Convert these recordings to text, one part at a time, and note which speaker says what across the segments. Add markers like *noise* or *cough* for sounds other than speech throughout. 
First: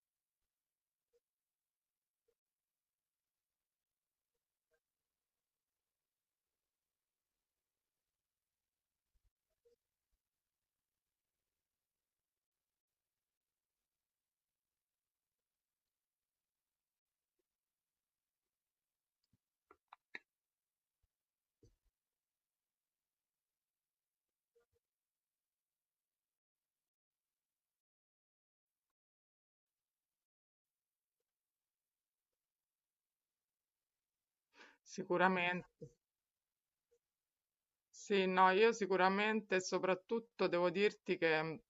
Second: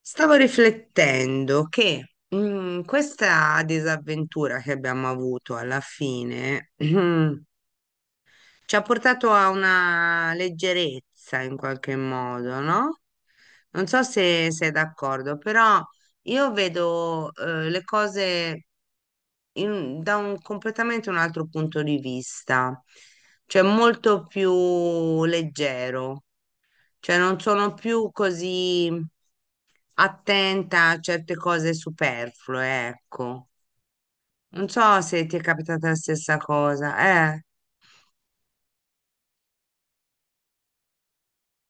Speaker 1: Stavo riflettendo che questa disavventura che abbiamo avuto alla fine *clears throat* ci ha portato a una leggerezza in qualche modo, no? Non so se sei d'accordo, però io vedo le cose da un completamente un altro punto di vista, cioè molto più leggero, cioè non sono più così attenta a certe cose superflue, ecco. Non so se ti è capitata
Speaker 2: Sicuramente.
Speaker 1: la stessa cosa, eh.
Speaker 2: Sì, no, io sicuramente, e soprattutto devo dirti che,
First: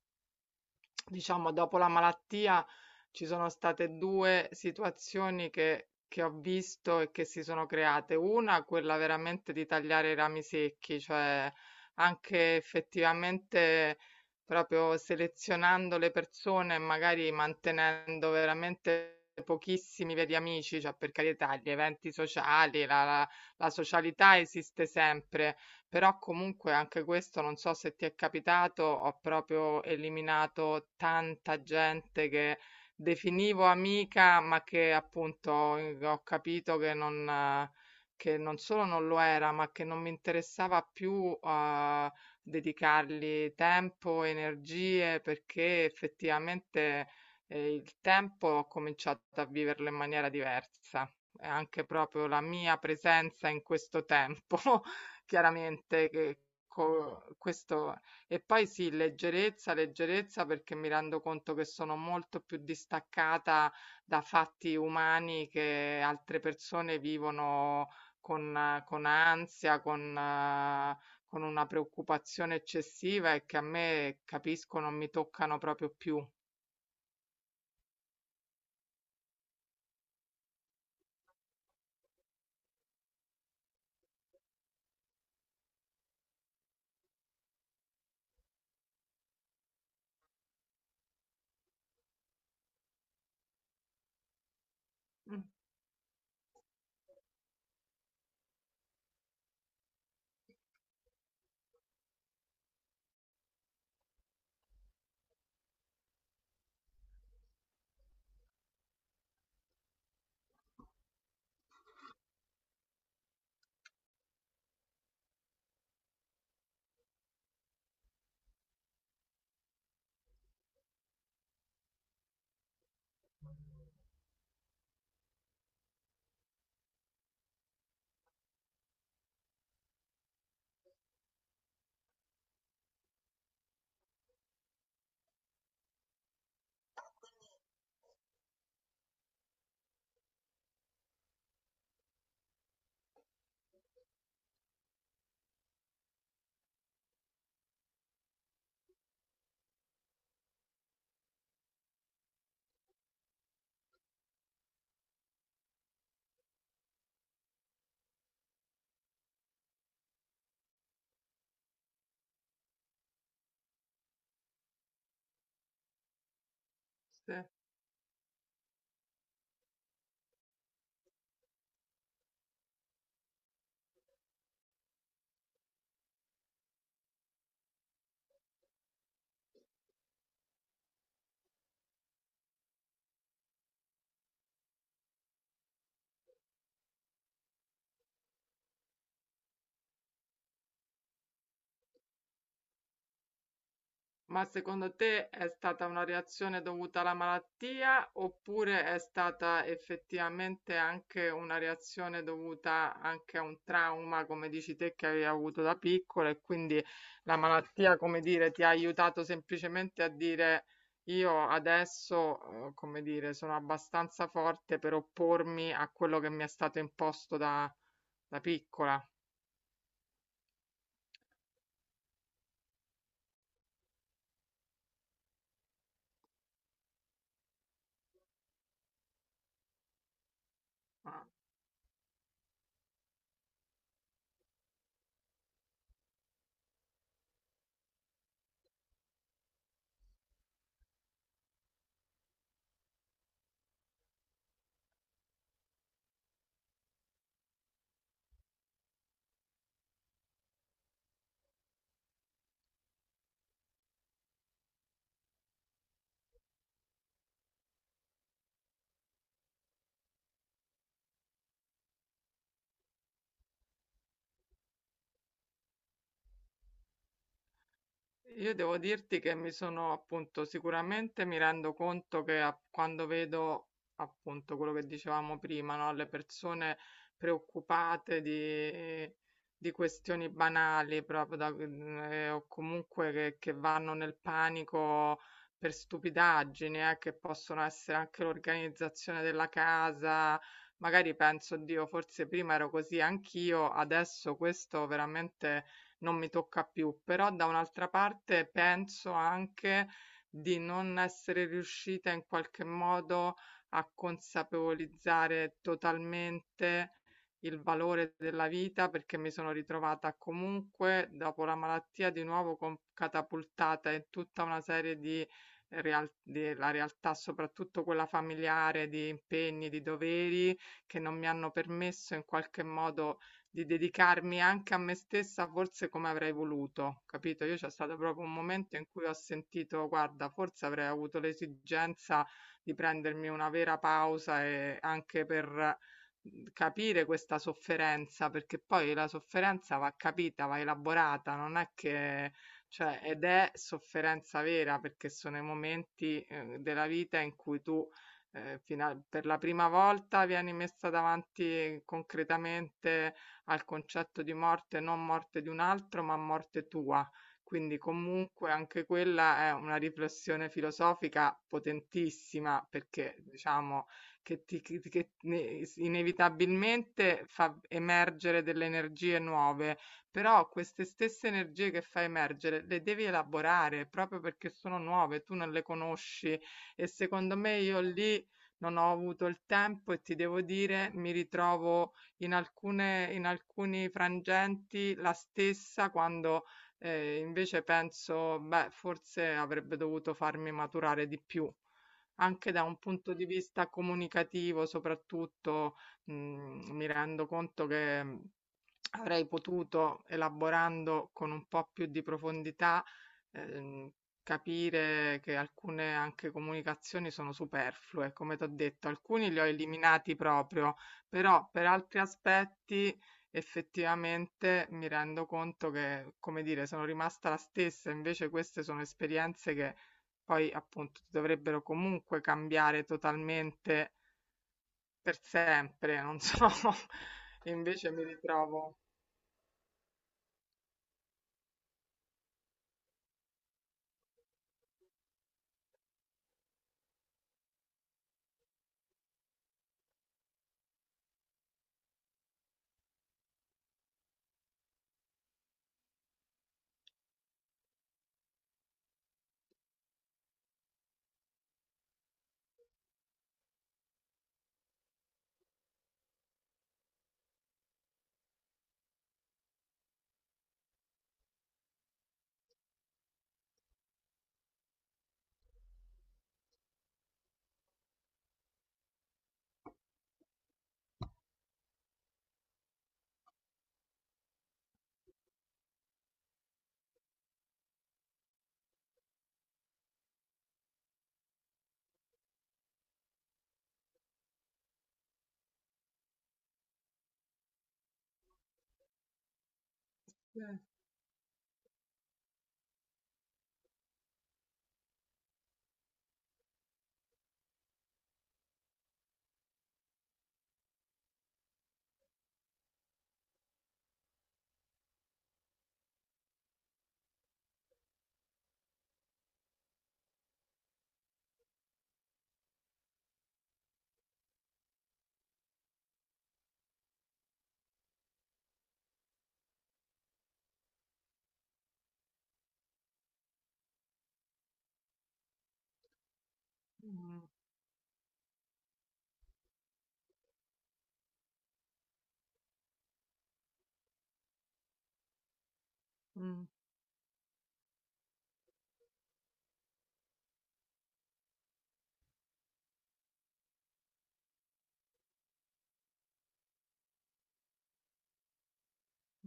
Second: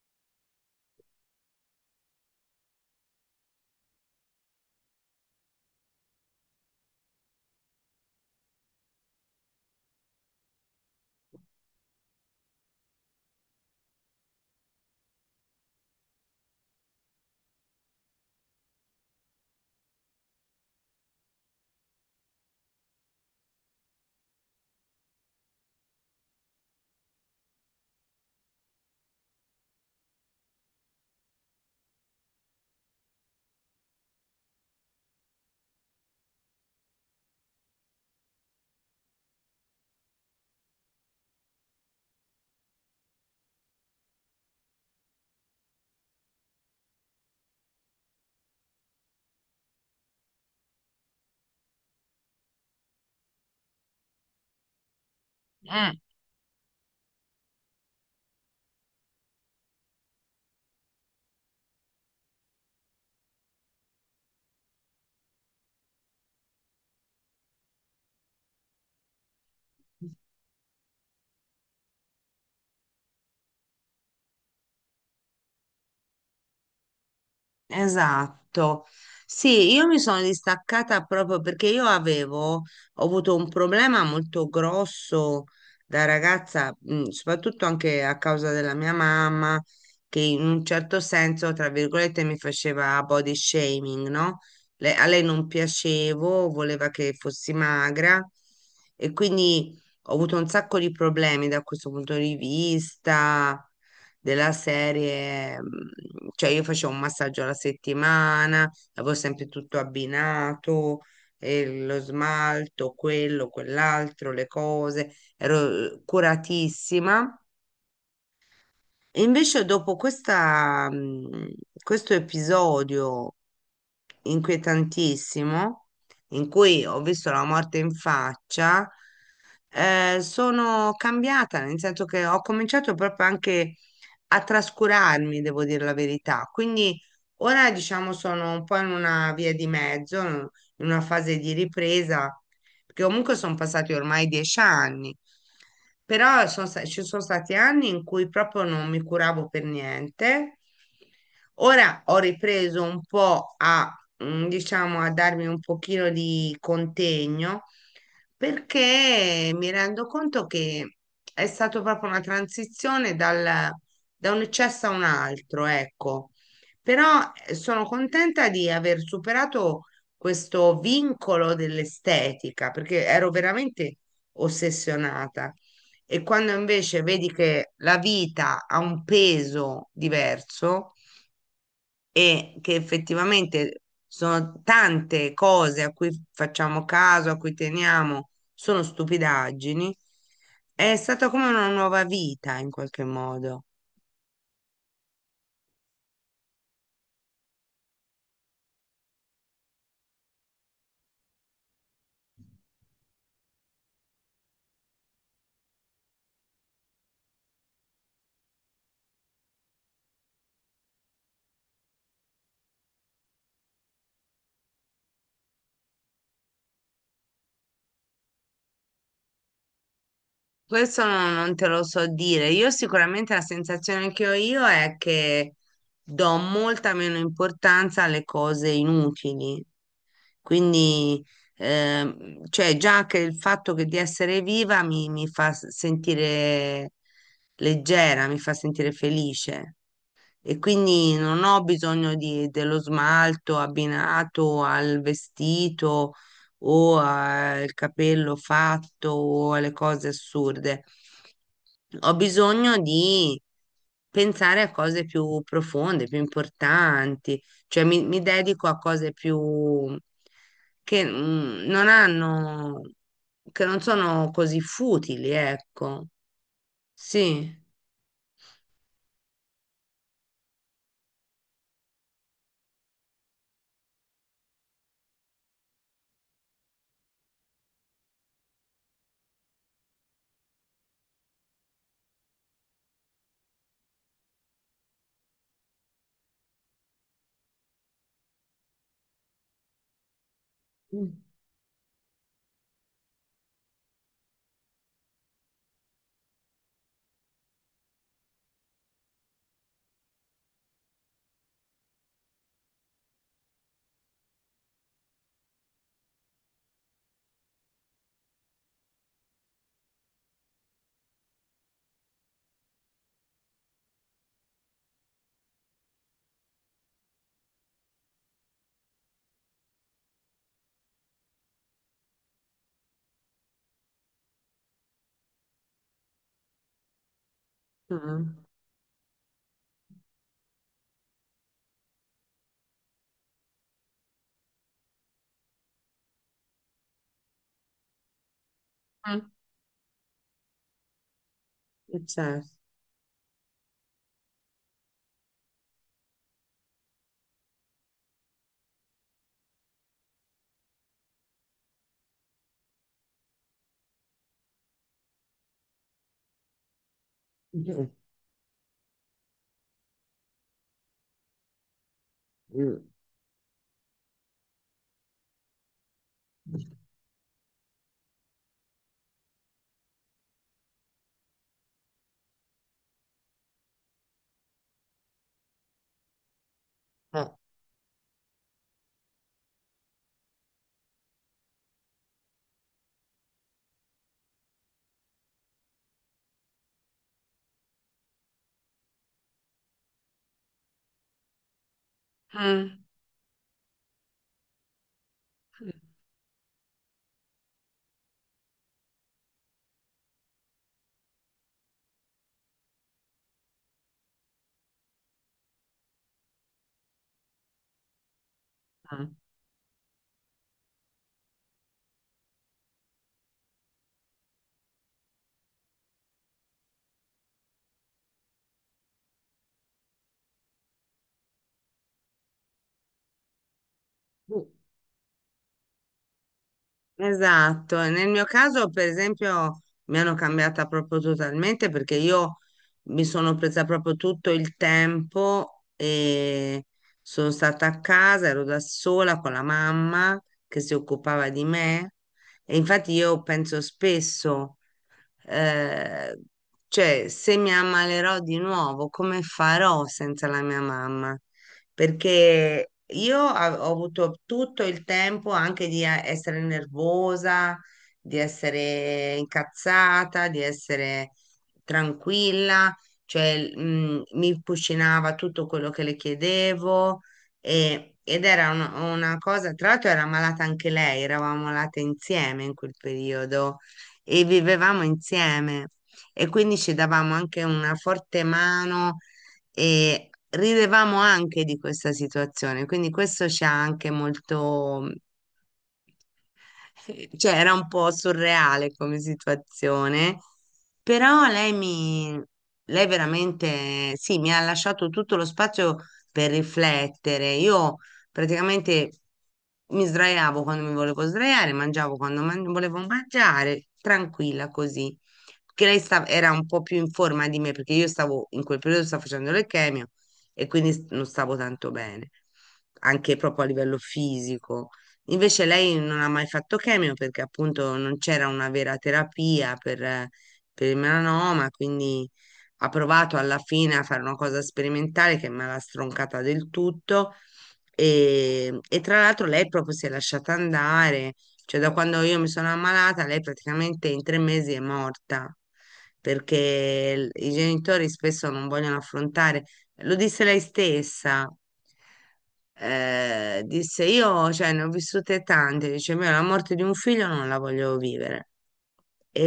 Speaker 2: diciamo, dopo la malattia ci sono state due situazioni che ho visto e che si sono create. Una, quella veramente di tagliare i rami secchi, cioè anche effettivamente proprio selezionando le persone e magari mantenendo veramente pochissimi veri amici, cioè per carità, gli eventi sociali, la socialità esiste sempre, però comunque anche questo non so se ti è capitato, ho proprio eliminato tanta gente che definivo amica, ma che appunto ho capito che non solo non lo era, ma che non mi interessava più dedicargli tempo, energie, perché effettivamente il tempo ho cominciato a viverlo in maniera diversa. E anche proprio la mia presenza in questo tempo *laughs*
Speaker 1: Mm.
Speaker 2: chiaramente che questo. E poi sì, leggerezza, leggerezza, perché mi rendo conto che sono molto più distaccata da fatti umani che altre persone vivono con ansia, con una preoccupazione eccessiva e che a me, capisco, non mi toccano proprio più.
Speaker 1: Esatto. Sì, io mi sono distaccata proprio perché ho avuto un problema molto grosso da ragazza, soprattutto anche a causa della mia mamma, che in un certo senso, tra virgolette, mi faceva body shaming, no? A lei
Speaker 2: Mm,
Speaker 1: non piacevo, voleva che fossi magra e quindi ho avuto un sacco di problemi da questo punto di vista della serie, cioè io facevo un massaggio alla settimana, avevo sempre tutto abbinato, lo smalto, quello, quell'altro, le cose, ero curatissima. E invece dopo questa, questo episodio inquietantissimo, in cui ho visto la morte in faccia, sono cambiata, nel senso che ho cominciato proprio anche a trascurarmi, devo dire la verità. Quindi ora, diciamo, sono un po' in una via di mezzo, in una fase di ripresa, perché comunque sono passati ormai 10 anni. Però ci sono stati anni in cui proprio non mi curavo per niente. Ora ho ripreso un po' a diciamo, a darmi un pochino di contegno perché mi rendo conto che è stata proprio una transizione da un eccesso a un altro, ecco. Però
Speaker 2: sì.
Speaker 1: sono contenta di aver superato questo vincolo dell'estetica, perché ero veramente ossessionata. E quando invece vedi che la vita ha un peso diverso, e che effettivamente sono tante cose a cui facciamo caso, a cui teniamo, sono stupidaggini, è stata come una nuova vita in qualche modo.
Speaker 2: Ma secondo te è stata una reazione dovuta alla malattia oppure è stata effettivamente anche una reazione dovuta anche a un trauma, come dici te, che avevi avuto da piccola, e quindi la malattia, come dire, ti ha aiutato semplicemente a dire: io adesso, come dire, sono abbastanza forte per oppormi a quello che mi è stato imposto da piccola.
Speaker 1: Questo non, non te lo so dire. Io sicuramente la sensazione che ho io è che do molta meno importanza alle cose inutili. Quindi,
Speaker 2: Ah,
Speaker 1: cioè già che il fatto che di essere viva mi fa sentire leggera, mi fa sentire felice e quindi non ho bisogno dello smalto abbinato al vestito o al capello fatto o alle cose assurde. Ho bisogno di pensare a cose più profonde, più importanti, cioè mi dedico a cose più che non hanno, che non sono così futili, ecco. Sì.
Speaker 2: io devo dirti che mi sono appunto sicuramente mi rendo conto che quando vedo appunto quello che dicevamo prima, no? Le persone preoccupate di questioni banali proprio o comunque che vanno nel panico per stupidaggini, che possono essere anche l'organizzazione della casa.
Speaker 1: Mm.
Speaker 2: Magari penso, Dio, forse prima ero così anch'io, adesso questo veramente non mi tocca più, però da un'altra parte penso anche di non essere riuscita in qualche modo a consapevolizzare totalmente il valore della vita, perché mi sono ritrovata comunque dopo la malattia di nuovo catapultata in tutta una serie di della realtà, soprattutto quella familiare, di impegni, di doveri che non mi hanno permesso in qualche modo di dedicarmi anche a me stessa forse come avrei voluto, capito? Io, c'è stato proprio un
Speaker 1: Mm.
Speaker 2: momento in cui ho sentito, guarda, forse avrei avuto l'esigenza di prendermi una vera pausa e anche per capire questa sofferenza, perché poi la
Speaker 1: Mm.
Speaker 2: sofferenza va capita, va elaborata, non è che,
Speaker 1: Certo.
Speaker 2: cioè, ed è sofferenza vera, perché sono i momenti, della vita in cui tu, per la prima volta vieni messa davanti concretamente al concetto di morte, non morte di un altro, ma morte tua. Quindi
Speaker 1: Eh.
Speaker 2: comunque anche quella è una riflessione filosofica potentissima,
Speaker 1: Eh,
Speaker 2: perché diciamo che, ti, che ne- inevitabilmente fa emergere delle energie nuove, però queste stesse energie che fa emergere le devi elaborare proprio perché sono nuove, tu non le conosci, e
Speaker 1: eh.
Speaker 2: secondo me io lì non ho avuto il tempo, e ti devo dire mi ritrovo in alcuni frangenti la stessa quando, invece penso: "Beh, forse avrebbe dovuto farmi maturare di più". Anche da un
Speaker 1: Mm,
Speaker 2: punto di vista comunicativo soprattutto, mi rendo conto che avrei potuto, elaborando con un po' più di profondità, ehm, capire che alcune anche comunicazioni sono superflue. Come t'ho detto,
Speaker 1: mm.
Speaker 2: alcuni li ho eliminati proprio, però per altri aspetti effettivamente mi rendo conto che, come dire, sono rimasta la stessa, invece queste sono esperienze che poi appunto ti dovrebbero comunque cambiare totalmente per sempre, non so, *laughs* e
Speaker 1: Esatto, e
Speaker 2: invece mi
Speaker 1: nel mio caso
Speaker 2: ritrovo.
Speaker 1: per esempio mi hanno cambiata proprio totalmente perché io mi sono presa proprio tutto il tempo e sono stata a casa, ero da sola con la mamma che si occupava di me e infatti io penso spesso, eh, cioè se mi ammalerò di nuovo, come farò senza la mia mamma? Perché io ho avuto tutto il tempo anche di essere nervosa, di essere incazzata, di essere tranquilla, cioè mi cucinava tutto quello che le chiedevo ed era una cosa, tra l'altro era ammalata anche lei, eravamo malate insieme in quel periodo e vivevamo insieme e quindi ci davamo anche una forte mano e ridevamo anche di questa situazione, quindi questo ci ha anche molto, cioè era un po' surreale come situazione,
Speaker 2: Eh,
Speaker 1: però lei veramente, sì, mi ha lasciato tutto lo spazio per riflettere. Io praticamente mi sdraiavo quando mi volevo sdraiare, mangiavo quando volevo mangiare, tranquilla così. Perché lei era un po' più in forma di me, perché io stavo, in quel periodo stavo facendo le chemio e quindi non stavo tanto bene, anche proprio a livello fisico. Invece lei non ha mai fatto chemio perché appunto non c'era una vera terapia per il melanoma, quindi ha provato alla fine a fare una cosa sperimentale che me l'ha stroncata del tutto
Speaker 2: mm,
Speaker 1: e tra l'altro lei proprio si è lasciata andare, cioè da quando io mi sono ammalata lei praticamente in 3 mesi è morta
Speaker 2: mm,
Speaker 1: perché i genitori spesso non vogliono affrontare. Lo disse lei stessa. Disse io, cioè, ne ho vissute tante. Dice, me la morte di un figlio non la voglio vivere.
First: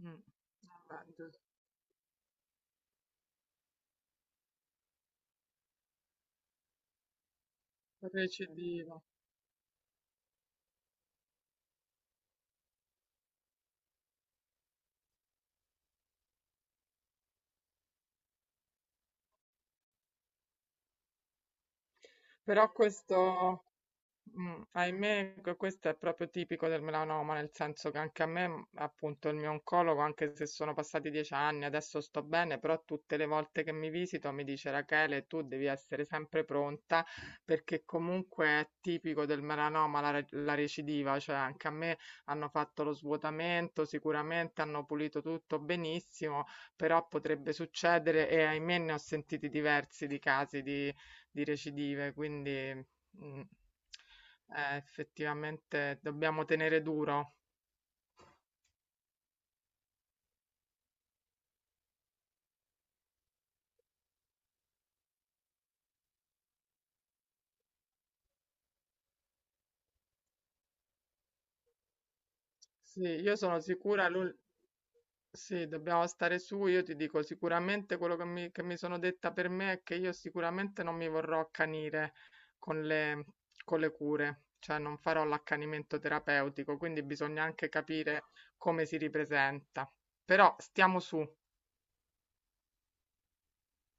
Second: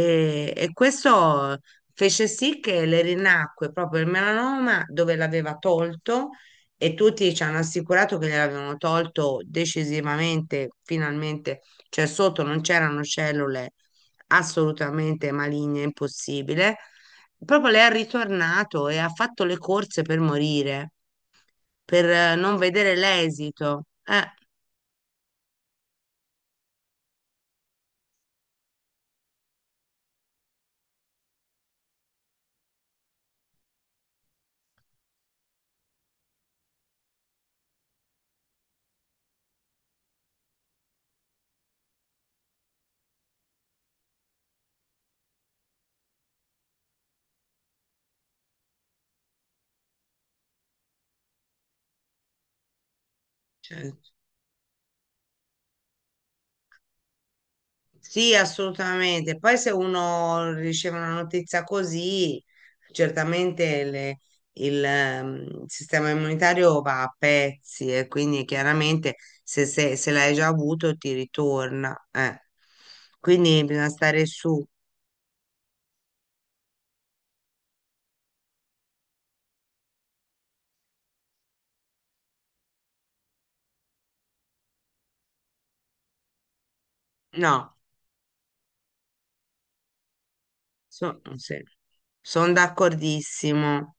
Speaker 2: mm.
Speaker 1: e
Speaker 2: Vabbè, giusto,
Speaker 1: questo fece sì che le rinacque proprio il melanoma dove l'aveva tolto e tutti ci hanno assicurato che gliel'avevano
Speaker 2: recidivo.
Speaker 1: tolto decisivamente, finalmente, cioè sotto non c'erano cellule assolutamente maligne, impossibile. Proprio lei è ritornato e ha fatto le corse per morire, per non
Speaker 2: Però
Speaker 1: vedere
Speaker 2: questo,
Speaker 1: l'esito. Eh,
Speaker 2: mh, ahimè, questo è proprio tipico del melanoma, nel senso che anche a me, appunto, il mio oncologo, anche se sono passati 10 anni, adesso sto bene, però tutte le volte che mi visito mi dice: "Rachele, tu devi essere sempre pronta, perché comunque è tipico del melanoma la recidiva", cioè anche a me hanno fatto lo svuotamento, sicuramente hanno pulito tutto benissimo, però potrebbe succedere e ahimè ne ho sentiti diversi di casi di recidive, quindi mh.
Speaker 1: cioè,
Speaker 2: Effettivamente dobbiamo tenere duro.
Speaker 1: sì, assolutamente. Poi se uno riceve una notizia così, certamente il sistema immunitario va a pezzi e quindi chiaramente se l'hai già avuto ti ritorna. Eh.
Speaker 2: Sì, io sono
Speaker 1: Quindi bisogna
Speaker 2: sicura,
Speaker 1: stare su.
Speaker 2: sì, dobbiamo stare su. Io ti dico sicuramente quello che che mi sono detta per me è che io sicuramente non mi vorrò accanire con le, con le cure, cioè non farò l'accanimento terapeutico, quindi bisogna anche
Speaker 1: No,
Speaker 2: capire come si ripresenta. Però stiamo su.
Speaker 1: sono d'accordissimo.